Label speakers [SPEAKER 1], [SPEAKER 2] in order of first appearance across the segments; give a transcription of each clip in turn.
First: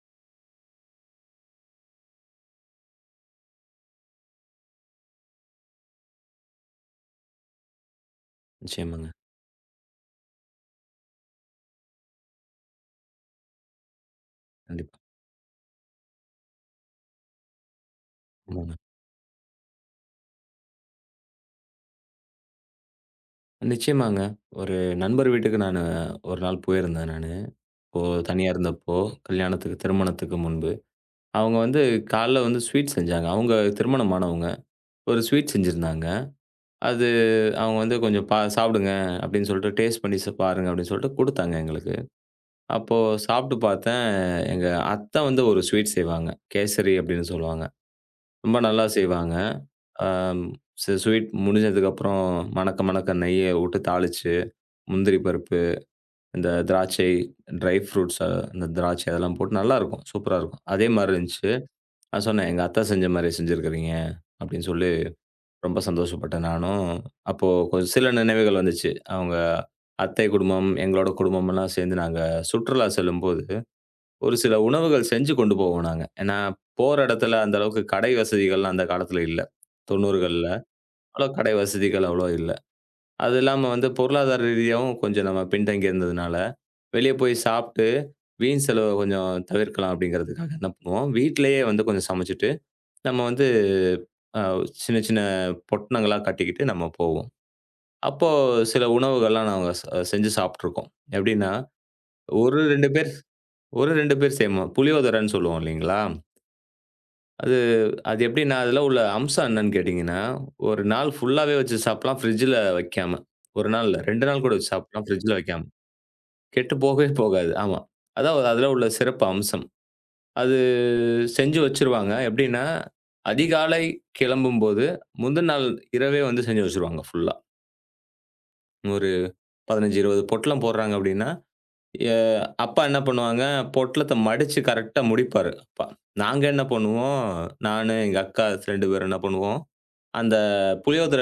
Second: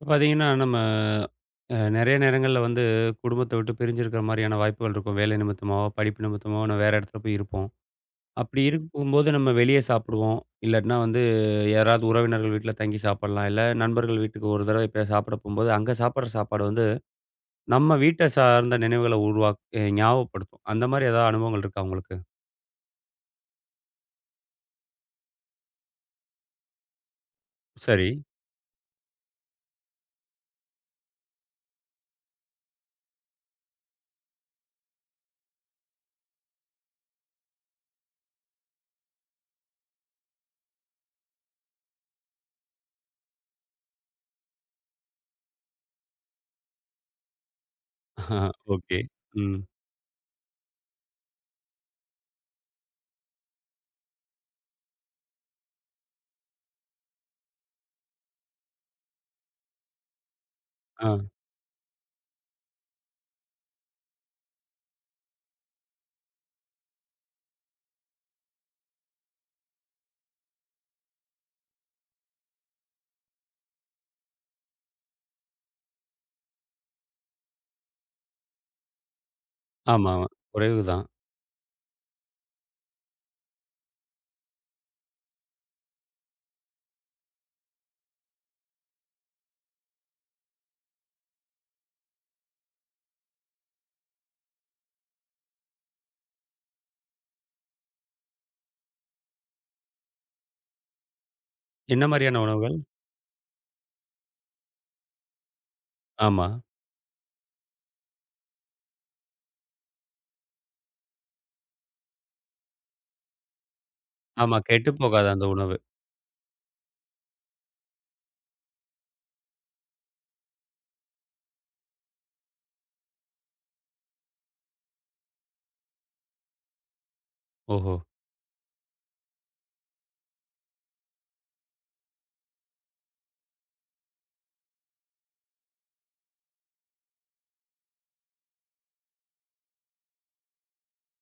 [SPEAKER 1] இப்ப பார்த்தீங்கன்னா, நம்ம நெறைய நேரங்கள்ல குடும்பத்த விட்டு பிரிஞ்சிருக்கிற மாரியான வாய்ப்புகள் இருக்கும். வேலை நிமித்தமாவோ, படிப்பு நிமித்தமாவோ நம்ம வேற இடத்துல போய் இருப்போம். அப்படி
[SPEAKER 2] நிச்சயமாங்க.
[SPEAKER 1] இருக்கும்போது நம்ம வெளிய சாப்பிடுவோம். இல்லாட்டினா யாராவது உறவினர்கள் வீட்ல தங்கி சாப்பிடலாம். இல்ல நண்பர்கள் வீட்டுக்கு ஒரு தடவை
[SPEAKER 2] கண்டிப்பா.
[SPEAKER 1] எப்பயாவது சாப்பிட போம்போது, அங்க சாப்பிடுற சாப்பாடு நம்ம வீட்ட
[SPEAKER 2] ஆமாங்க.
[SPEAKER 1] சார்ந்த நினைவுகள உருவாக் அ ஞாபகப்படுத்தும். அந்த மாரி ஏதாவது அனுபவங்கள் இருக்கா உங்களுக்கு?
[SPEAKER 2] நிச்சயமாங்க. ஒரு நண்பர் வீட்டுக்கு நானு ஒரு நாள் போயிருந்தேன் நானு. இப்போ
[SPEAKER 1] சரி.
[SPEAKER 2] தனியா இருந்தப்போ, கல்யாணத்துக்கு திருமணத்துக்கு முன்பு. அவங்க வந்து காலைல வந்து ஸ்வீட் செஞ்சாங்க. அவங்க திருமணமானவங்க. ஒரு ஸ்வீட் செஞ்சிருந்தாங்க. அது அவங்க வந்து கொஞ்சம் சாப்பிடுங்க அப்படின்னு சொல்லிட்டு, டேஸ்ட் பண்ணி பாருங்க அப்படின்னு சொல்லிட்டு குடுத்தாங்க எங்களுக்கு. அப்போ சாப்பிட்டு பார்த்தேன், எங்க அத்தை வந்து ஒரு ஸ்வீட் செய்வாங்க. கேசரி அப்படின்னு சொல்லுவாங்க. ரொம்ப நல்லா
[SPEAKER 1] ஓகே.
[SPEAKER 2] செய்வாங்க.
[SPEAKER 1] ம்.
[SPEAKER 2] அ ஸ்வீட் முடிஞ்சதுக்கப்புறம் மணக்க மணக்க நெய்ய விட்டு தாளிச்சு முந்திரி பருப்பு, இந்த திராட்சை, ட்ரை ஃப்ரூட்ஸ் இந்த திராட்சை அதெல்லாம் போட்டு நல்லாருக்கும். சூப்பரா இருக்கும். அதே
[SPEAKER 1] ஆ.
[SPEAKER 2] மாரி இருந்துச்சு. நான் சொன்னேன், "எங்க அத்தை செஞ்ச மாரி செஞ்சிருக்கிறீங்க" அப்படின்னு சொல்லி ரொம்ப சந்தோஷப்பட்டேன் நானும். அப்போ கொஞ்சம் சில நினைவுகள் வந்துச்சு. அவங்க அத்தை குடும்பம், எங்களோட குடும்பமெல்லாம் சேர்ந்து நாங்க சுற்றுலா செல்லும்போது, ஒரு சில உணவுகள் செஞ்சு கொண்டு போவோம் நாங்க. ஏன்னா, போற இடத்துல அந்த அளவுக்கு கடை வசதிகள்லாம் அந்த காலத்துல இல்ல.
[SPEAKER 1] ஆமா.
[SPEAKER 2] 90கள்ல
[SPEAKER 1] குறைவு தான்.
[SPEAKER 2] அவ்வளோ கடை வசதிகள் அவ்வளோ இல்ல. அது இல்லாம வந்து பொருளாதார ரீதியாவும் கொஞ்சம் நம்ம பின்தங்கி இருந்ததுனால, வெளிய போய் சாப்ட்டு, வீண் செலவ கொஞ்சம் தவிர்க்கலாம் அப்டிங்கிறதுக்காக என்ன பண்ணுவோம், வீட்லயே வந்து கொஞ்சம் சமைச்சுட்டு, நம்ம வந்து அ சின்ன சின்ன பொட்டணங்களா கட்டிக்கிட்டு நம்ம போவோம். அப்போ சில உணவுகள்லாம் நாங்க செஞ்சு சாப்ட்டுருக்கோம். எப்டின்னா,
[SPEAKER 1] என்ன மாரியான
[SPEAKER 2] ஒரு
[SPEAKER 1] உணவுகள்?
[SPEAKER 2] 2 பேர் ஒரு 2 பேர் செய்வோம். புளியோதரைன்னு சொல்லுவோம் இல்லைங்களா?
[SPEAKER 1] ஆமா.
[SPEAKER 2] அது அது எப்டின்னா, அதுல உள்ள அம்சம் என்னன்னு கேட்டீங்கன்னா, ஒரு நாள் ஃபுல்லாவே வச்சு சாப்டலாம் ஃப்ரிட்ஜ்ல வைக்காம. 1 நாள் இல்ல, 2 நாள் கூட
[SPEAKER 1] ஆமா.
[SPEAKER 2] வச்சு
[SPEAKER 1] கெட்டுப்
[SPEAKER 2] சாப்டலாம்
[SPEAKER 1] போகாது
[SPEAKER 2] ஃப்ரிட்ஜ்ல
[SPEAKER 1] அந்த
[SPEAKER 2] வைக்காம.
[SPEAKER 1] உணவு.
[SPEAKER 2] கெட்டு போகவே போகாது. ஆமா. அதான் அதுல உள்ள சிறப்பு அம்சம். அது செஞ்சு வச்சுருவாங்க. எப்படின்னா, அதிகாலை கிளம்பும்போது, முந்தின நாள் இரவே வந்து செஞ்சு வச்சுருவாங்க ஃபுல்லா.
[SPEAKER 1] ஓஹோ!
[SPEAKER 2] ஒரு 15, 20 பொட்டலம் போடுறாங்க அப்படின்னா, எ அப்பா என்ன பண்ணுவாங்க, பொட்டலத்த மடிச்சு கரெக்ட்டா முடிப்பாரு அப்பா. நாங்க என்ன பண்ணுவோம், நானு, எங்க அக்கா 2 பேரும் என்ன பண்ணுவோம், அந்த புளியோதர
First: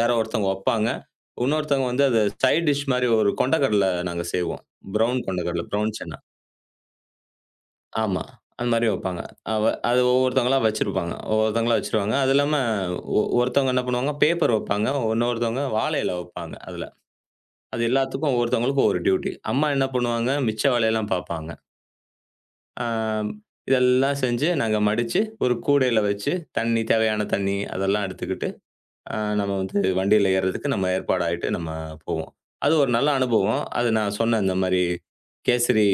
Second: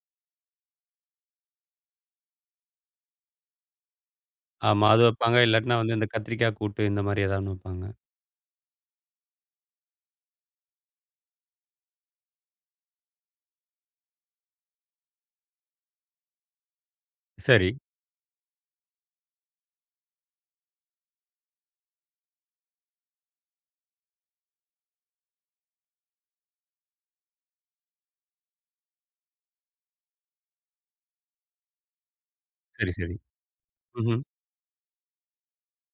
[SPEAKER 2] யாரோ ஒருத்தவங்க வப்பாங்க. இன்னொருத்தவங்க வந்து அத சைட் டிஷ் மாரி ஒரு கொண்டைக்கடல நாங்க செய்வோம்.
[SPEAKER 1] ஆமா. அது
[SPEAKER 2] ப்ரவுன்
[SPEAKER 1] வைப்பாங்க.
[SPEAKER 2] கொண்டைக்கடல,
[SPEAKER 1] இல்லாட்டினா
[SPEAKER 2] ப்ரவுன்
[SPEAKER 1] இந்த
[SPEAKER 2] சன்னா.
[SPEAKER 1] கத்திரிக்காய் கூட்டு இந்த மாரி ஏதாவது ஒண்ணு வைப்பாங்க.
[SPEAKER 2] ஆமா. அந்த மாரி வைப்பாங்க. அவ அது ஒவ்வொருத்தவங்களா வச்சிருப்பாங்க. ஒவ்வொருத்தவங்களா வச்சுருவாங்க. அது இல்லாம ஒருத்தவங்க என்ன பண்ணுவாங்க, பேப்பர் வைப்பாங்க. இன்னொருத்தவங்க வாழை இலை வைப்பாங்க அதுல.
[SPEAKER 1] சரி,
[SPEAKER 2] அது எல்லாத்துக்கும் ஒவ்வொருத்தவங்களுக்கும் ஒரு டியூட்டி. அம்மா என்ன பண்ணுவாங்க, மிச்ச வேலையெல்லாம் பார்ப்பாங்க. ஆ இதெல்லாம் செஞ்சு நாங்க மடிச்சு, ஒரு கூடையில வச்சு, தண்ணி தேவையான தண்ணி அதெல்லாம் எடுத்துக்கிட்டு நம்ம வந்து வண்டியில ஏறுறதுக்கு நம்ம ஏற்பாடாயிட்டு நம்ம போவோம். அது
[SPEAKER 1] சரி,
[SPEAKER 2] ஒரு நல்ல
[SPEAKER 1] சரி.
[SPEAKER 2] அனுபவம். அது நான்
[SPEAKER 1] ம்ஹ்ம்.
[SPEAKER 2] சொன்னேன் இந்த மாரி கேசரி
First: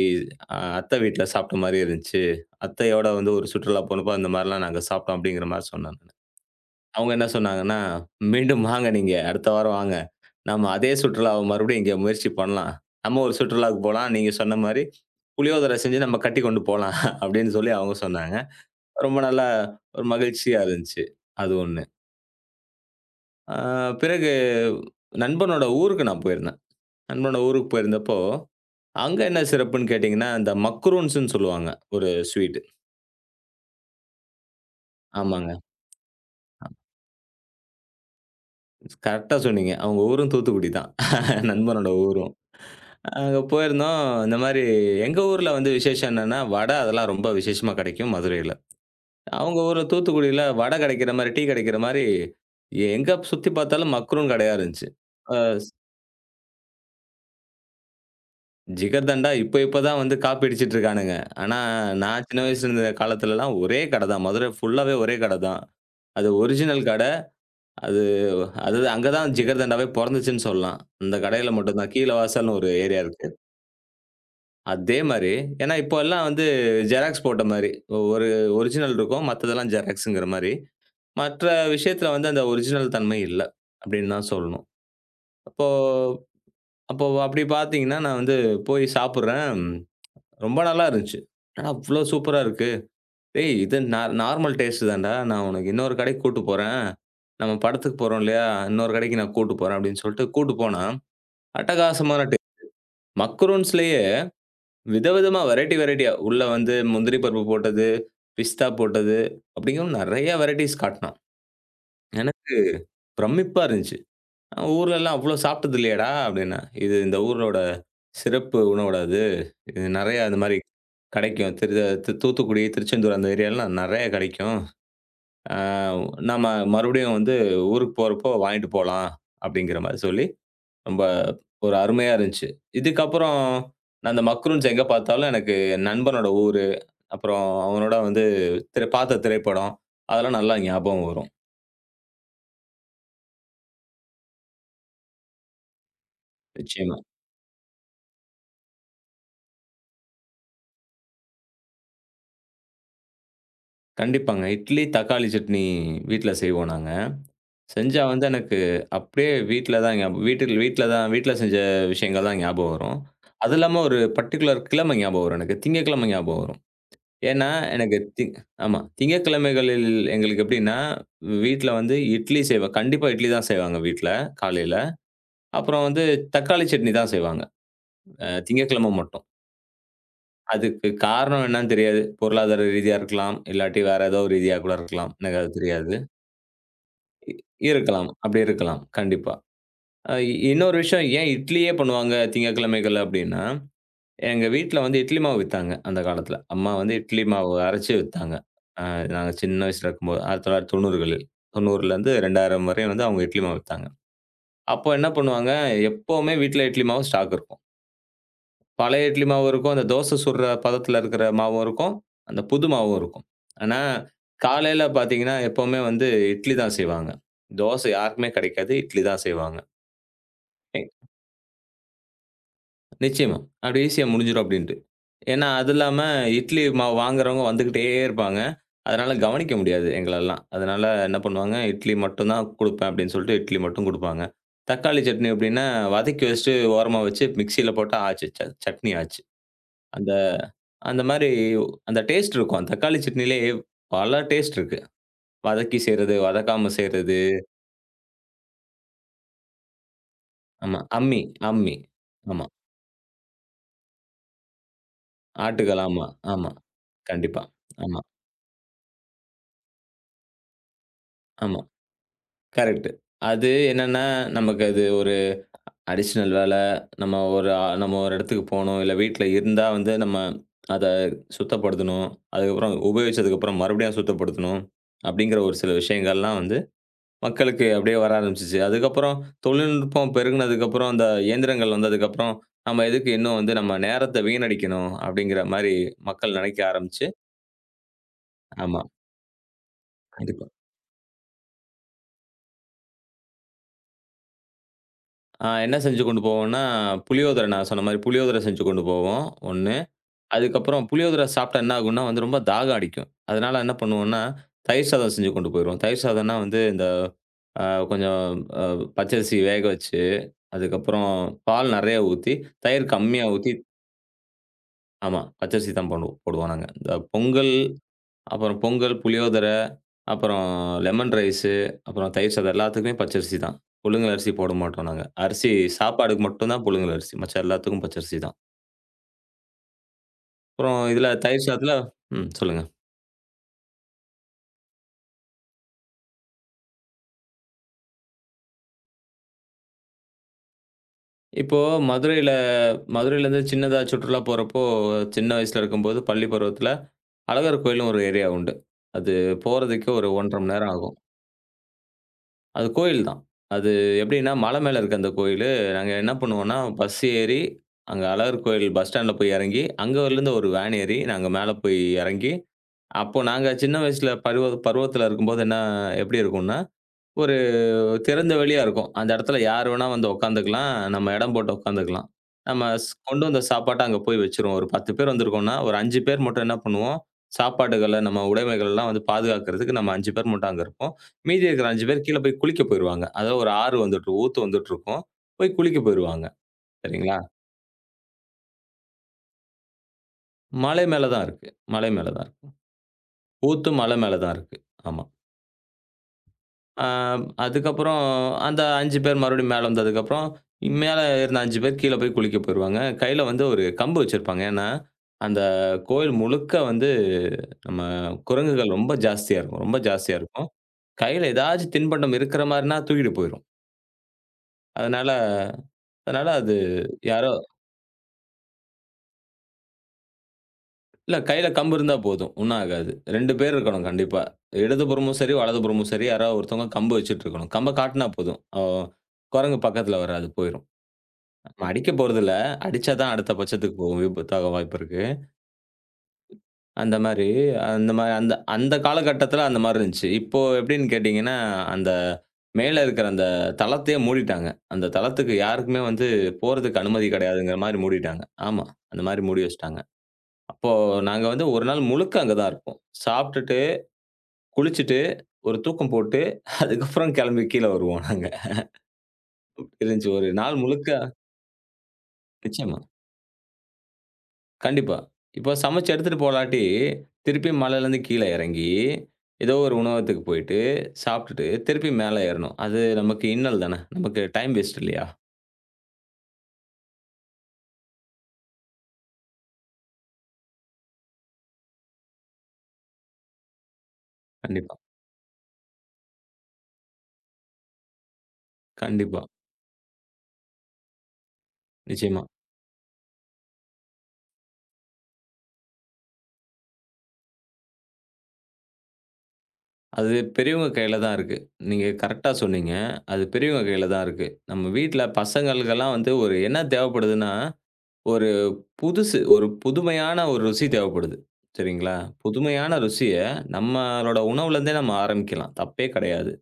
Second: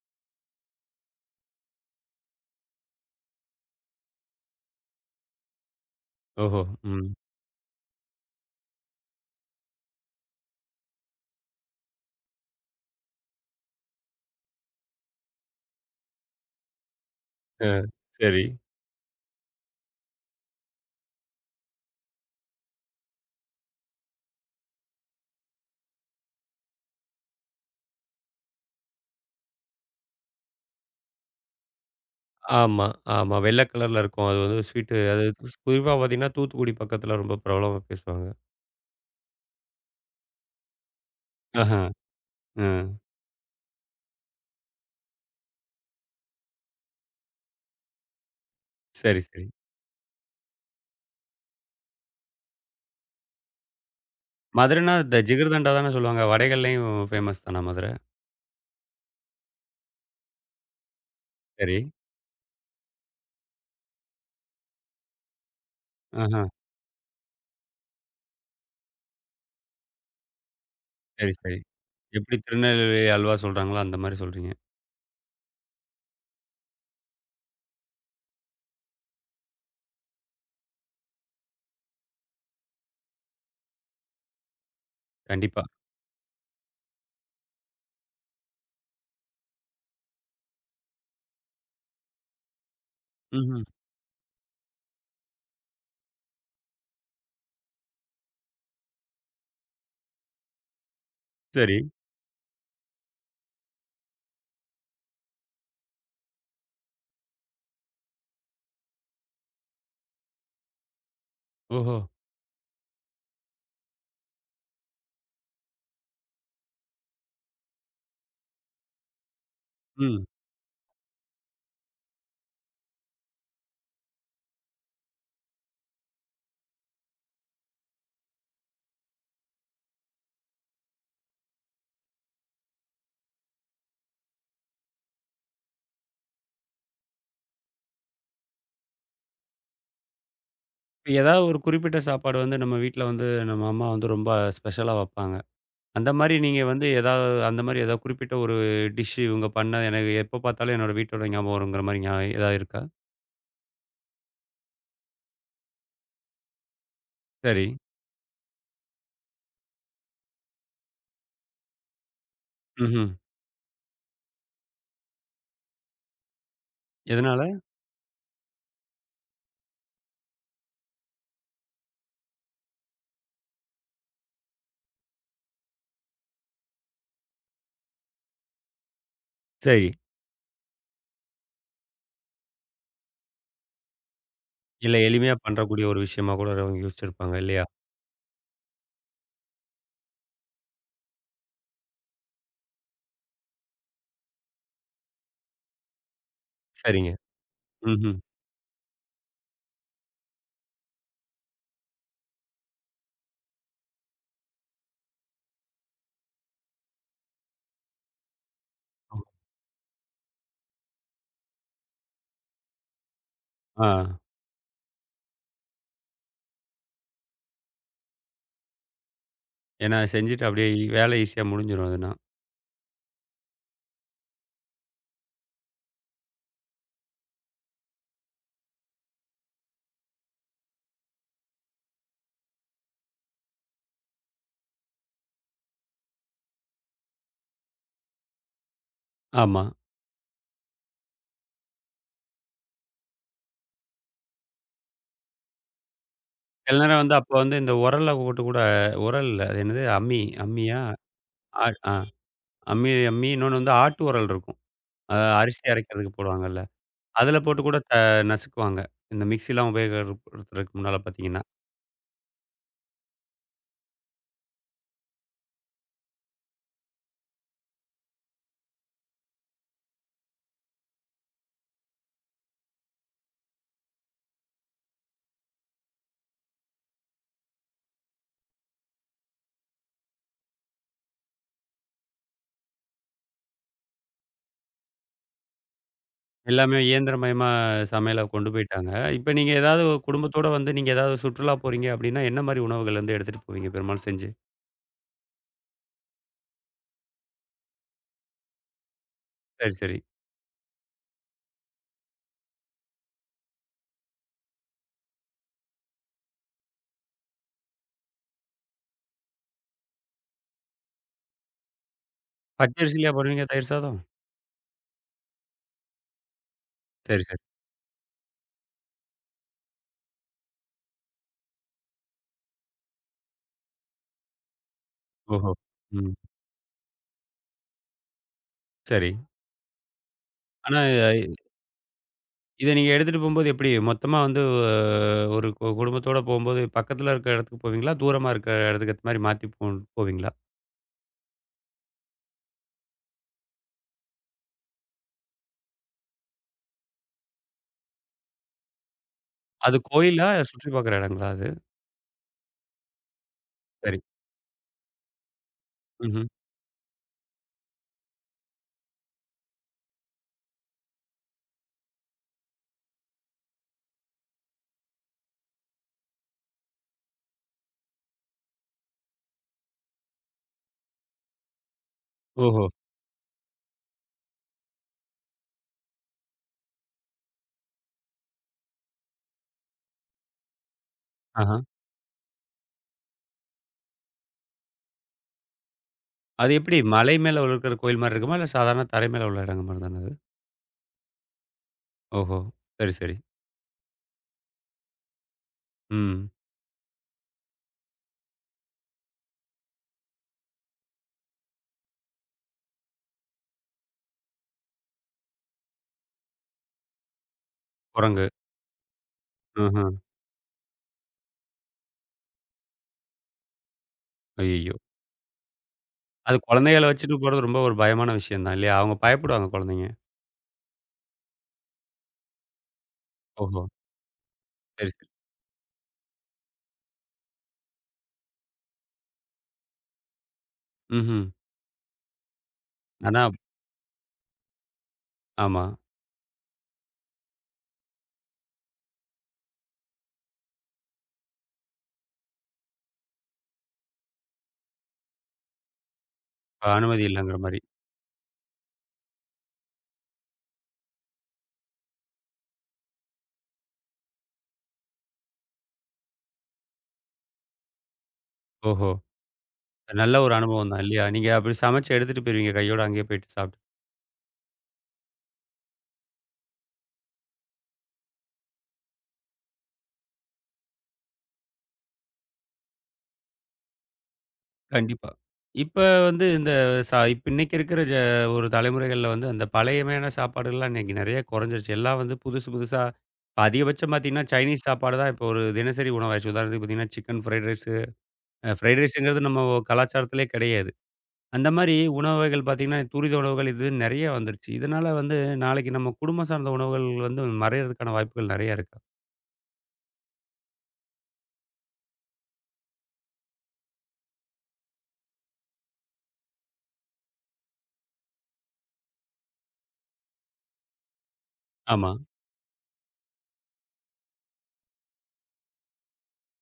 [SPEAKER 2] அத்தை வீட்ல சாப்பிட்ட மாரி இருந்துச்சு. அத்தையோட வந்து ஒரு சுற்றுலா போனப்போ அந்த மாரிலாம் நாங்க சாப்பிட்டோம் அப்படிங்கிற மாரி சொன்னாங்க.
[SPEAKER 1] ஓஹோ! ம்.
[SPEAKER 2] அவங்க என்ன சொன்னாங்கன்னா, "மீண்டும் வாங்க நீங்க அடுத்த வாரம் வாங்க. நம்ம அதே சுற்றுலாவ மறுபடியும் இங்க முயற்சி பண்ணலாம். நம்ம ஒரு சுற்றுலாவுக்கு போலாம். நீங்க சொன்ன மாரி புளியோதரை செஞ்சு நம்ம கட்டிக் கொண்டு போலாம்." அப்படின்னு
[SPEAKER 1] அ
[SPEAKER 2] சொல்லி அவங்க சொன்னாங்க.
[SPEAKER 1] சரி.
[SPEAKER 2] ரொம்ப நல்லா ஒரு மகிழ்ச்சியா இருந்துச்சு. அது ஒண்ணு. ஆ பிறகு நண்பனோட ஊருக்கு நான் போயிருந்தேன். நண்பனோட ஊருக்கு போயிருந்தப்போ, அங்க என்ன சிறப்புன்னு கேட்டீங்கன்னா, இந்த மக்ரூன்ஸ்ன்னு சொல்லுவாங்க. ஒரு ஸ்வீட்.
[SPEAKER 1] ஆமா, ஆமா. வெள்ள கலர்ல இருக்கும். அது ஸ்வீட்டு அது
[SPEAKER 2] ஆமாங்க.
[SPEAKER 1] குறிப்பா பார்த்தீங்கன்னா, தூத்துக்குடி பக்கத்தில ரொம்ப பிரபலமா பேசுவாங்க.
[SPEAKER 2] கரெக்ட்டா சொன்னீங்க. அவங்க ஊரும் தூத்துக்குடி தான்.
[SPEAKER 1] ஆஹா.
[SPEAKER 2] நண்பனோட ஊரும்.
[SPEAKER 1] ம்.
[SPEAKER 2] அங்க போயிருந்தோம். இந்த மாரி எங்க ஊர்ல வந்து விசேஷம் என்னன்னா, வடை அதெல்லாம் ரொம்ப விசேஷமா கிடைக்கும் மதுரையில.
[SPEAKER 1] சரி, சரி.
[SPEAKER 2] அவங்க ஊர்ல தூத்துக்குடியில வடை கிடைக்கிற மாரி, டீ கிடைக்கிற மாரி எங்க சுத்தி பார்த்தாலும் மக்ரூன் கடையா இருந்துச்சு.
[SPEAKER 1] மதுரைன்னா இந்த
[SPEAKER 2] அ
[SPEAKER 1] ஜிகர்தண்டா தானே சொல்லுவாங்க. வடைகள்லயும் ஃபேமஸ் தானா மதுரை?
[SPEAKER 2] ஜிகர்தண்டா இப்ப இப்ப தான் வந்து காப்பி அடிச்சிட்டு இருக்கானுங்க. ஆனா,
[SPEAKER 1] சரி.
[SPEAKER 2] நான் சின்ன வயசுல இருந்த காலத்துலலாம் ஒரே கடை தான். மதுரை ஃபுல்லாவே ஒரே கடை தான். அது
[SPEAKER 1] ஆஹா.
[SPEAKER 2] ஒரிஜினல் கடை. அது அது அங்க தான் ஜிகர்தண்டாவே பொறந்துச்சுன்னு சொல்லலாம். அந்த
[SPEAKER 1] சரி,
[SPEAKER 2] கடையில
[SPEAKER 1] சரி.
[SPEAKER 2] மட்டும் தான். கீழ
[SPEAKER 1] எப்படி
[SPEAKER 2] வாசல்னு ஒரு
[SPEAKER 1] திருநெல்வேலி
[SPEAKER 2] ஏரியா இருக்கு.
[SPEAKER 1] அல்வா சொல்றாங்களோ, அந்த மாரி சொல்றீங்க.
[SPEAKER 2] அதே மாரி. ஏன்னா இப்போ எல்லாம் வந்து ஜெராக்ஸ் போட்ட மாரி. ஒரு ஒரிஜினல் இருக்கும். மத்ததெல்லாம் ஜெராக்ஸ்ங்கிற மாரி. மற்ற விஷயத்துல வந்து அந்த ஒரிஜினல் தன்மை இல்ல. அப்படின்னு தான் சொல்லணும்.
[SPEAKER 1] கண்டிப்பா.
[SPEAKER 2] அப்போ அப்போ அப்படி பார்த்தீங்கன்னா, நான் வந்து போய் சாப்பிடுறேன். ரொம்ப நல்லா இருந்துச்சு. என்னடா இவ்ளோ சூப்பரா இருக்கு. டேய்
[SPEAKER 1] ம்ஹ்ம்.
[SPEAKER 2] இது நார்மல் டேஸ்ட் தான்டா. நான் உனக்கு இன்னொரு கடைக்கு கூட்டு போறேன். நம்ம படத்துக்கு போறோம் இல்லையா? இன்னொரு கடைக்கு நான் கூட்டு போறேன் அப்படின்னு சொல்லிட்டு கூட்டு போனா,
[SPEAKER 1] சரி.
[SPEAKER 2] அட்டகாசமான மக்ரூன்ஸ்லயே விதவிதமா வெரைட்டி வெரைட்டியா உள்ள வந்து முந்திரி பருப்பு போட்டது, பிஸ்தா போட்டது அப்படிங்கவும் நெறைய வெரைட்டிஸ் காட்டுனான்.
[SPEAKER 1] ஓஹோ!
[SPEAKER 2] எனக்கு பிரமிப்பா இருந்துச்சு. "நான் ஊர்லலாம் அவ்ளோ சாப்பிட்டது இல்லையேடா" அப்படின்னேன். "இது இந்த ஊரோட சிறப்பு உணவோட அது. இது நெறையா
[SPEAKER 1] ம்.
[SPEAKER 2] இந்த மாரி கெடைக்கும். திரு து தூத்துக்குடி, திருச்செந்தூர் அந்த ஏரியாலலாம் நெறைய கெடைக்கும். ஆ நம்ம மறுபடியும் வந்து ஊருக்கு போறப்போ வாங்கிட்டு போலாம், அப்படிங்கிற மாரி சொல்லி ரொம்ப ஒரு அருமையா இருந்துச்சு. இதுக்கப்புறம் நான் அந்த மக்ரூன்ஸ் எங்க பார்த்தாலும் எனக்கு என் நண்பனோட ஊரு, அப்புறம் அவனோட வந்து திரை பார்த்த திரைப்படம், அதெல்லாம் நல்லா ஞாபகம்
[SPEAKER 1] இப்ப
[SPEAKER 2] வரும்.
[SPEAKER 1] ஏதாவது ஒரு குறிப்பிட்ட சாப்பாடு நம்ம வீட்ல நம்ம அம்மா ரொம்ப ஸ்பெஷலா வப்பாங்க. அந்த மாரி நீங்க
[SPEAKER 2] நிச்சயமா.
[SPEAKER 1] ஏதாவது அந்த மாரி ஏதாவது குறிப்பிட்ட ஒரு டிஷ் இவங்க பண்ண எனக்கு எப்ப பார்த்தாலும் என்னோட வீட்டோட ஞாபகம் வருங்கிற மாரி ஏதாவது இருக்கா?
[SPEAKER 2] கண்டிப்பாங்க. இட்லி, தக்காளி சட்னி வீட்ல செய்வோம் நாங்க.
[SPEAKER 1] சரி.
[SPEAKER 2] செஞ்சா வந்து எனக்கு அப்படியே வீட்ல தான் ஞாபகம் வீட்டுக்கு வீட்ல தான் வீட்ல செஞ்ச விஷயங்கள் தான் ஞாபகம் வரும்.
[SPEAKER 1] ம்ஹ்ம்.
[SPEAKER 2] அது இல்லாம ஒரு பர்ட்டிகுலர் கிழமை ஞாபகம் வரும் எனக்கு. திங்கட்கிழமை ஞாபகம் வரும்.
[SPEAKER 1] எதனால?
[SPEAKER 2] ஏன்னா, எனக்கு ஆமா. திங்கட்கிழமைகளில் எங்களுக்கு எப்படின்னா, வீட்ல வந்து இட்லி செய்வேன். கண்டிப்பா இட்லி தான் செய்வாங்க வீட்ல, காலையில. அப்புறம் வந்து தக்காளி சட்னி தான் செய்வாங்க. திங்கட்கிழமை மட்டும்.
[SPEAKER 1] சரி.
[SPEAKER 2] அதுக்கு காரணம் என்னன்னு தெரியாது. பொருளாதார ரீதியா இருக்கலாம். இல்லாட்டி வேற ஏதோ ஒரு ரீதியா கூட
[SPEAKER 1] இல்ல
[SPEAKER 2] இருக்கலாம்.
[SPEAKER 1] எளிமையா
[SPEAKER 2] எனக்கு அது
[SPEAKER 1] பண்றக்கூடிய
[SPEAKER 2] தெரியாது.
[SPEAKER 1] ஒரு விஷயமா கூட அவங்க யோசிச்சிருப்பாங்க இல்லையா?
[SPEAKER 2] இருக்கலாம். அப்படி இருக்கலாம். கண்டிப்பா. அ இன்னொரு விஷயம் ஏன் இட்லியே பண்ணுவாங்க திங்கட்கிழமைகள்ல அப்டின்னா, எங்க வீட்ல வந்து இட்லி மாவு வித்தாங்க அந்த காலத்துல. அம்மா வந்து
[SPEAKER 1] சரிங்க.
[SPEAKER 2] இட்லி மாவு அரைச்சு
[SPEAKER 1] ம்ஹ்ம்.
[SPEAKER 2] வித்தாங்க. அ நாங்க சின்ன வயசுல இருக்கும்போது 1990களில் 90லேருந்து 2000 வரையும் வந்து அவங்க இட்லி மாவு வித்தாங்க. அப்போ என்ன பண்ணுவாங்க, எப்பவுமே வீட்ல இட்லி மாவு ஸ்டாக் இருக்கும். பழைய இட்லி மாவு இருக்கும், அந்த தோசை சுடுற பதத்துல இருக்கிற மாவும் இருக்கும், அந்த புது மாவும் இருக்கும். ஆனா,
[SPEAKER 1] ஆ.
[SPEAKER 2] காலையில பாத்தீங்கன்னா, எப்பவுமே வந்து இட்லி தான் செய்வாங்க. தோசை யாருக்குமே கெடைக்காது, இட்லி தான் செய்வாங்க.
[SPEAKER 1] ஏன்னா செஞ்சுட்டு அப்படியே வேலை ஈஸியா முடிஞ்சிரும் அதுனா.
[SPEAKER 2] நிச்சயமா. அப்படி ஈஸியா முடிஞ்சிரும் அப்படின்ட்டு. ஏன்னா, அது இல்லாம இட்லி மாவு வாங்குறவங்க வந்துகிட்டே இருப்பாங்க. அதனால கவனிக்க முடியாது எங்களெல்லாம். அதனால என்ன பண்ணுவாங்க, இட்லி மட்டும் தான் குடுப்பேன் அப்படின்னு சொல்லிட்டு இட்லி மட்டும் குடுப்பாங்க. தக்காளி சட்னி அப்படின்னா, வதக்கி வச்சுட்டு ஓரமா வச்சு மிக்ஸியில போட்டா ஆச்சு. சட்னி ஆச்சு.
[SPEAKER 1] ஆமா.
[SPEAKER 2] அந்த அந்த மாரி அந்த டேஸ்ட் இருக்கும். அந்த தக்காளி சட்னியிலயே பல டேஸ்ட் இருக்கு. வதக்கி செய்றது, வதக்காம
[SPEAKER 1] சில நேரம்
[SPEAKER 2] செய்றது.
[SPEAKER 1] அப்ப இந்த உரல்ல போட்டு கூட உரல் இல்ல. அது என்னது அம்மி அம்மியா?
[SPEAKER 2] ஆமா. அம்மி.
[SPEAKER 1] ஆ
[SPEAKER 2] அம்மி.
[SPEAKER 1] ஆ
[SPEAKER 2] ஆமா.
[SPEAKER 1] அம்மி அம்மி இன்னொன்னு ஆட்டு உரல் இருக்கும். அரிசி
[SPEAKER 2] ஆட்டுக்கல் ஆமா,
[SPEAKER 1] அரைக்கிறதுக்கு
[SPEAKER 2] ஆமா.
[SPEAKER 1] போடுவாங்கல்ல. அதுல
[SPEAKER 2] கண்டிப்பா.
[SPEAKER 1] போட்டு கூட
[SPEAKER 2] ஆமா,
[SPEAKER 1] நசுக்குவாங்க. இந்த மிக்ஸிலாம் உபயோகப்படுத்துறதுக்கு முன்னால பார்த்தீங்கன்னா.
[SPEAKER 2] ஆமா. கரெக்ட். அது என்னன்னா, நமக்கு அது ஒரு அடிஷனல் வேல. நம்ம ஒரு நம்ம ஒரு இடத்துக்கு போணும். இல்ல வீட்ல இருந்தா வந்து நம்ம அத சுத்தப்படுத்தணும். அதுக்கப்புறம் உபயோகிச்சதுக்கப்புறம் மறுபடியும் அத சுத்தப்படுத்தணும். அப்படிங்கிற ஒரு சில விஷயங்கள்லாம் வந்து மக்களுக்கு அப்படியே வர ஆரம்பிச்சுச்சு. அதுக்கப்புறம் தொழில்நுட்பம் பெருகுனதுக்கப்புறம், அந்த இயந்திரங்கள் வந்ததுக்கப்புறம், நம்ம எதுக்கு இன்னும் வந்து நம்ம நேரத்த வீணடிக்கணும் அப்படிங்கிற மாரி மக்கள் நெனைக்க
[SPEAKER 1] எல்லாமே
[SPEAKER 2] ஆரம்பிச்சு.
[SPEAKER 1] இயந்திரமயமா சமையல கொண்டு
[SPEAKER 2] ஆமா,
[SPEAKER 1] போயிட்டாங்க. இப்ப நீங்க ஏதாவது ஒரு குடும்பத்தோட
[SPEAKER 2] கண்டிப்பா.
[SPEAKER 1] நீங்க ஏதாவது சுற்றுலா போறீங்க அப்டின்னா, என்ன மாரி உணவுகள் எடுத்துட்டு போவீங்க பெரும்பாலும் செஞ்சு?
[SPEAKER 2] என்ன செஞ்சு கொண்டு போவோம்னா, புளியோதரை நான் சொன்ன மாரி புளியோதரை செஞ்சு கொண்டு போவோம்.
[SPEAKER 1] சரி,
[SPEAKER 2] 1.
[SPEAKER 1] சரி.
[SPEAKER 2] அதுக்கப்புறம் புளியோதரை சாப்பிட்டா என்ன ஆகும்னா வந்து ரொம்ப தாகம் அடிக்கும். அதனால என்ன பண்ணுவோம்னா, தயிர் சாதம் செஞ்சு கொண்டு போயிருவோம். தயிர் சாதம்னா வந்து இந்த அ கொஞ்சம் அ பச்சரிசி வேக வச்சு, அதுக்கப்புறம் பால் நெறையா ஊத்தி, தயிர்
[SPEAKER 1] பச்சரிசிலயா
[SPEAKER 2] கம்மியா
[SPEAKER 1] போடுவீங்க
[SPEAKER 2] ஊத்தி.
[SPEAKER 1] தயிர் சாதம்?
[SPEAKER 2] ஆமா பச்சரிசி தான் போடுவோம் போடுவோம் நாங்க. இந்த
[SPEAKER 1] சரி, சரி.
[SPEAKER 2] பொங்கல், அப்புறம் பொங்கல், புளியோதரை, அப்புறம் லெமன் ரைஸு, அப்புறம் தயிர் சாதம் எல்லாத்துக்குமே பச்சரிசி தான். புழுங்கல் அரிசி போட மாட்டோம் நாங்க. அரிசி
[SPEAKER 1] ஓஹோ! ம்.
[SPEAKER 2] சாப்பாடுக்கு மட்டும் தான் புழுங்கல் அரிசி. மத்த எல்லாத்துக்கும் பச்சரிசி தான்.
[SPEAKER 1] சரி. ஆனா
[SPEAKER 2] அப்புறம் இதுல தயிர் சாதத்துல ம் சொல்லுங்க.
[SPEAKER 1] இத நீங்க எடுத்துட்டு போம்போது எப்டி? மொத்தமா ஒரு குடும்பத்தோட போம்போது பக்கத்துல இருக்கிற இடத்துக்கு போவீங்களா? தூரமா இருக்கிற இடத்துக்கு ஏத்த மாரி மாத்தி போவீங்களா?
[SPEAKER 2] இப்போ மதுரையில மதுரையிலேருந்து சின்னதா சுற்றுலா போறப்போ, சின்ன வயசுல இருக்கும்போது பள்ளி பருவத்தில, அழகர் கோயில்னு ஒரு ஏரியா உண்டு. அது
[SPEAKER 1] அது
[SPEAKER 2] போறதுக்கே ஒரு
[SPEAKER 1] கோயிலா?
[SPEAKER 2] 1½ மணி
[SPEAKER 1] சுற்றி
[SPEAKER 2] நேரம் ஆகும்.
[SPEAKER 1] பார்க்குற இடங்களா அது?
[SPEAKER 2] அது கோயில் தான். அது
[SPEAKER 1] சரி.
[SPEAKER 2] எப்படின்னா, மலை மேல இருக்கு அந்த கோயிலு. நாங்க என்ன
[SPEAKER 1] ம்ஹ்ம்.
[SPEAKER 2] பண்ணுவோம்னா, பஸ் ஏறி, அங்க அழகர் கோயில் பஸ் ஸ்டாண்ட்ல போய் இறங்கி, அங்கேருந்து ஒரு வேன் ஏறி நாங்க மேல போய் இறங்கி, அப்போ நாங்க சின்ன வயசுல பருவ பருவத்தில இருக்கும்போது என்ன எப்படி இருக்கும்னா, திறந்த வெளியா இருக்கும். அந்த இடத்துல யார் வேணா வந்து உட்காந்துக்கலாம். நம்ம இடம் போட்டு உட்காந்துக்கலாம். நம்ம
[SPEAKER 1] ஓஹோ!
[SPEAKER 2] கொண்டு வந்த சாப்பாட்ட அங்க போய் வச்சுருவோம். ஒரு 10 பேர் வந்திருக்கோம்னா, ஒரு 5 பேர் மட்டும் என்ன பண்ணுவோம், சாப்பாடுகள நம்ம உடைமைகள்லாம் வந்து பாதுகாக்கிறதுக்கு நம்ம 5 பேர் மட்டும் அங்க இருப்போம். மீதி
[SPEAKER 1] ஆஹா.
[SPEAKER 2] இருக்கிற 5 பேர் கீழ போய் குளிக்க போயிருவாங்க. அதாவது ஒரு ஆறு வந்துட்டு ஊத்து வந்துட்டுருக்கும். போய் குளிக்க போயிருவாங்க.
[SPEAKER 1] அது எப்படி மலை
[SPEAKER 2] சரிங்களா?
[SPEAKER 1] மேல இருக்கிற கோயில் மாரி இருக்குமா? இல்ல சாதாரண தரை மேல உள்ள இடங்கள் மாரி தான அது?
[SPEAKER 2] மலை மேல தான் இருக்கு. மலை மேல தான்
[SPEAKER 1] ஓஹோ!
[SPEAKER 2] இருக்கு.
[SPEAKER 1] சரி, சரி.
[SPEAKER 2] ஊத்தும் மலை மேல தான் இருக்கு. ஆமா.
[SPEAKER 1] ம்.
[SPEAKER 2] ஆ அதுக்கப்புறம் அந்த 5 பேர் மறுபடியும் மேல வந்ததுக்கப்புறம், மேல இருந்த 5 பேர் கீழ போய் குளிக்க போயிருவாங்க. கையில வந்து ஒரு கம்பு வச்சிருப்பாங்க. ஏன்னா, அந்த கோயில் முழுக்க வந்து நம்ம
[SPEAKER 1] குரங்கு.
[SPEAKER 2] குரங்குகள் ரொம்ப ஜாஸ்தியா இருக்கும். ரொம்ப
[SPEAKER 1] ம்ஹ்ம்.
[SPEAKER 2] ஜாஸ்தியா இருக்கும். கையில ஏதாச்சும் தின்பண்டம் இருக்கிற மாரினா தூக்கிட்டு போயிரும்.
[SPEAKER 1] ஐயய்யோ!
[SPEAKER 2] அதனால அதனால
[SPEAKER 1] அது
[SPEAKER 2] அது.
[SPEAKER 1] குழந்தைகள வச்சுட்டு
[SPEAKER 2] யாரோ.
[SPEAKER 1] போறது ரொம்ப ஒரு பயமான விஷயம் தான் இல்லையா? அவங்க பயப்படுவாங்க குழந்தைங்க.
[SPEAKER 2] இல்ல கையில கம்பு இருந்தா போதும். ஒண்ணும் ஆகாது. 2 பேர்
[SPEAKER 1] ஓஹோ!
[SPEAKER 2] இருக்கணும் கண்டிப்பா.
[SPEAKER 1] சரி, சரி.
[SPEAKER 2] இடதுபுறமும் சரி, வலதுபுறமும் சரி யாராவது ஒருத்தவங்க கம்பு வச்சுட்டு இருக்கணும். கம்ப காட்டுனா போதும். குரங்கு பக்கத்துல வராது போயிரும்.
[SPEAKER 1] ம்ஹ்ம்.
[SPEAKER 2] நம்ம அடிக்க போறதில்ல. அடிச்சா தான்
[SPEAKER 1] ஆனா
[SPEAKER 2] அடுத்த பட்சத்துக்கு போகும். விபத்தாக வாய்ப்பு இருக்கு.
[SPEAKER 1] ஆமா.
[SPEAKER 2] அந்த மாரி அந்த மாரி அந்த அந்த காலகட்டத்தில அந்த மாரி இருந்துச்சு. இப்போ எப்படின்னு கேட்டீங்கன்னா, அந்த மேல இருக்கிற அந்த தளத்தையே மூடிட்டாங்க. அந்த தளத்துக்கு யாருக்குமே வந்து போறதுக்கு
[SPEAKER 1] அனுமதி
[SPEAKER 2] அனுமதி
[SPEAKER 1] இல்லங்கிற
[SPEAKER 2] கிடையாதுங்கிற
[SPEAKER 1] மாரி.
[SPEAKER 2] மாரி மூடிட்டாங்க. ஆமா. அந்த மாரி மூடி வச்சுட்டாங்க. அப்போ நாங்க வந்து 1 நாள் முழுக்க அங்க தான் இருப்போம். சாப்பிட்டுட்டு, குளிச்சுட்டு, ஒரு தூக்கம் போட்டு, அதுக்கப்புறம் கிளம்பி கீழ வருவோம் நாங்க.
[SPEAKER 1] ஓஹோ!
[SPEAKER 2] இருந்துச்சு
[SPEAKER 1] நல்ல
[SPEAKER 2] ஒரு
[SPEAKER 1] ஒரு
[SPEAKER 2] நாள்
[SPEAKER 1] அனுபவம் தான்
[SPEAKER 2] முழுக்க.
[SPEAKER 1] இல்லையா? நீங்க அப்படி சமைச்சு எடுத்துட்டு போயிருவீங்க
[SPEAKER 2] நிச்சயமா.
[SPEAKER 1] கையோட அங்கேயே போயிட்டு சாப்ட்டு.
[SPEAKER 2] கண்டிப்பா. இப்போ சமைச்சு எடுத்துட்டு போலாட்டி, திருப்பி மலையிலருந்து கீழ இறங்கி, ஏதோ ஒரு உணவகத்துக்கு போயிட்டு, சாப்பிட்டுட்டு திருப்பி மேல ஏறணும். அது நமக்கு இன்னல் தானே! நமக்கு டைம் வேஸ்ட் இல்லையா?
[SPEAKER 1] கண்டிப்பா. இப்ப இந்த இப்ப இன்னைக்கு இருக்கிற ஒரு தலைமுறைகள்ல அந்த பழையமையான சாப்பாடுகள்லாம் இன்னைக்கு நெறைய குறைஞ்சிருச்சு. எல்லாம் புதுசு புதுசா இப்ப அதிகபட்சம் பார்த்தீங்கன்னா, சைனீஸ்
[SPEAKER 2] கண்டிப்பா,
[SPEAKER 1] சாப்பாடு தான் இப்போ ஒரு தினசரி உணவாயிருச்சு. உதாரணத்துக்கு பார்த்தீங்கன்னா, சிக்கன் ஃப்ரைட் ரைஸு ஃப்ரைட் ரைஸுங்கிறது
[SPEAKER 2] கண்டிப்பா.
[SPEAKER 1] நம்ம கலாச்சாரத்திலே கிடையாது. அந்த மாரி உணவு
[SPEAKER 2] நிச்சயமா.
[SPEAKER 1] வகைகள் பார்த்தீங்கன்னா, துரித உணவுகள் இது நெறைய வந்துருச்சு. இதனால நாளைக்கு நம்ம குடும்பம் சார்ந்த உணவுகள் மறையறதுக்கான வாய்ப்புகள் நெறைய இருக்கா?
[SPEAKER 2] அது பெரியவங்க கையில தான் இருக்கு. நீங்க கரெக்ட்டா சொன்னீங்க. அது பெரியவங்க கையில தான் இருக்கு. நம்ம வீட்ல பசங்களுக்கெல்லாம் வந்து ஒரு என்ன தேவைப்படுதுன்னா, ஒரு புதுசு ஒரு புதுமையான ஒரு ருசி தேவைப்படுது.
[SPEAKER 1] ஆமா.
[SPEAKER 2] சரிங்களா? புதுமையான ருசிய நம்மளோட உணவுலருந்தே நம்ம ஆரம்பிக்கலாம். தப்பே கிடையாது.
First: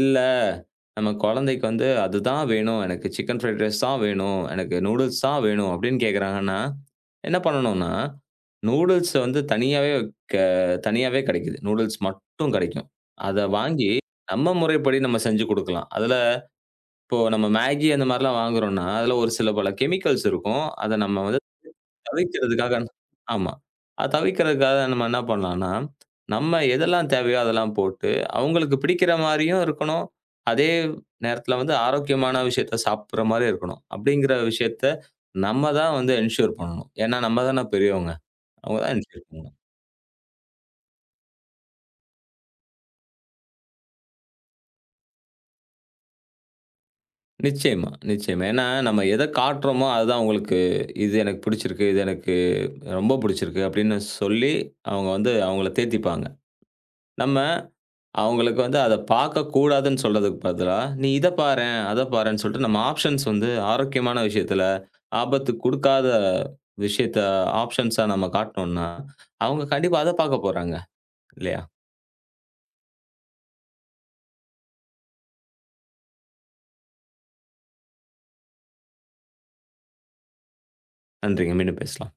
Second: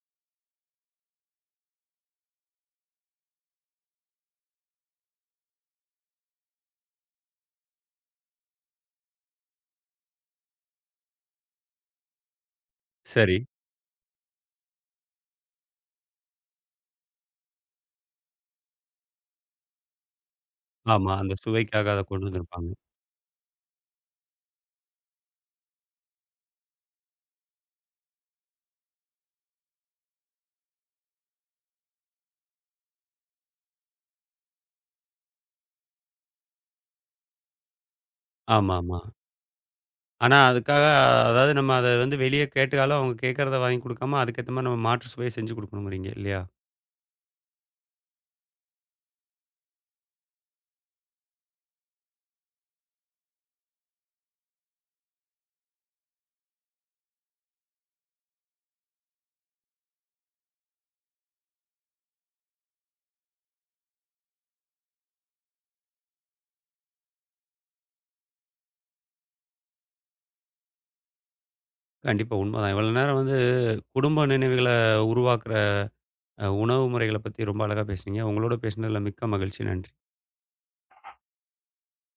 [SPEAKER 2] இல்ல, நம்ம குழந்தைக்கு வந்து அதுதான் வேணும். எனக்கு சிக்கன் ஃப்ரைட் ரைஸ் தான் வேணும். எனக்கு நூடுல்ஸ் தான் வேணும் அப்படின்னு கேட்குறாங்கன்னா, என்ன பண்ணணும்னா, நூடுல்ஸ் வந்து தனியாவே க தனியாவே கிடைக்குது. நூடுல்ஸ் மட்டும் கிடைக்கும்.
[SPEAKER 1] சரி.
[SPEAKER 2] அத வாங்கி நம்ம முறைப்படி நம்ம செஞ்சு குடுக்கலாம். அதுல இப்போ நம்ம மேகி அந்த மாரிலாம் வாங்குறோம்னா, அதுல ஒரு சில பல கெமிக்கல்ஸ் இருக்கும். அத
[SPEAKER 1] ஆமா.
[SPEAKER 2] நம்ம
[SPEAKER 1] அந்த
[SPEAKER 2] வந்து
[SPEAKER 1] சுவைக்காக அத கொண்டு வந்திருப்பாங்க.
[SPEAKER 2] தவிர்க்கிறதுக்காக. ஆமா. அத தவிர்க்கிறதுக்காக நம்ம என்ன பண்ணலாம்னா, நம்ம எதெல்லாம் தேவையோ அதெல்லாம் போட்டு, அவங்களுக்கு பிடிக்கிற மாரியும் இருக்கணும். அதே நேரத்தில வந்து ஆரோக்கியமான விஷயத்த சாப்பிடுற மாரி இருக்கணும். அப்படிங்கிற விஷயத்த நம்ம தான் வந்து என்ஷூர் பண்ணணும். ஏன்னா, நம்ம தானே பெரியவங்க. அவங்க தான்
[SPEAKER 1] ஆமாமா.
[SPEAKER 2] என்ஷூர் பண்ணணும்.
[SPEAKER 1] ஆனா, அதுக்காக அதாவது நம்ம அத வெளிய கேட்டாலும், அவங்க கேட்கிறத வாங்கி குடுக்காம, அதுக்கேத்த மாரி நம்ம மாற்று சுவைய செஞ்சு குடுக்கணுங்கிறீங்க, இல்லையா?
[SPEAKER 2] நிச்சயமா, நிச்சயமா. ஏன்னா, நம்ம எத காட்டுறோமோ அதுதான் அவங்களுக்கு, "இது எனக்கு பிடிச்சிருக்கு. இது எனக்கு ரொம்ப பிடிச்சிருக்கு" அப்படின்னு சொல்லி அவங்க வந்து அவங்கள தேத்திப்பாங்க. நம்ம அவங்களுக்கு வந்து அத பார்க்கக்கூடாதுன்னு சொல்றதுக்கு பதிலா, "நீ இத பாரேன், அத பாரேன்னு" சொல்லிட்டு நம்ம ஆப்ஷன்ஸ் வந்து ஆரோக்கியமான விஷயத்துல, ஆபத்து குடுக்காத விஷயத்த ஆப்ஷன்ஸா நம்ம காட்டுனோம்னா, அவங்க கண்டிப்பா அத பார்க்க போறாங்க. இல்லையா?
[SPEAKER 1] கண்டிப்பா உண்மதான். இவ்வளோ நேரம் குடும்ப நினைவுகள உருவாக்குற உணவு முறைகள பத்தி ரொம்ப அழகா பேசுனீங்க. உங்களோட பேசினதுல மிக்க மகிழ்ச்சி. நன்றி.
[SPEAKER 2] நன்றிங்க. மீண்டும் பேசலாம்.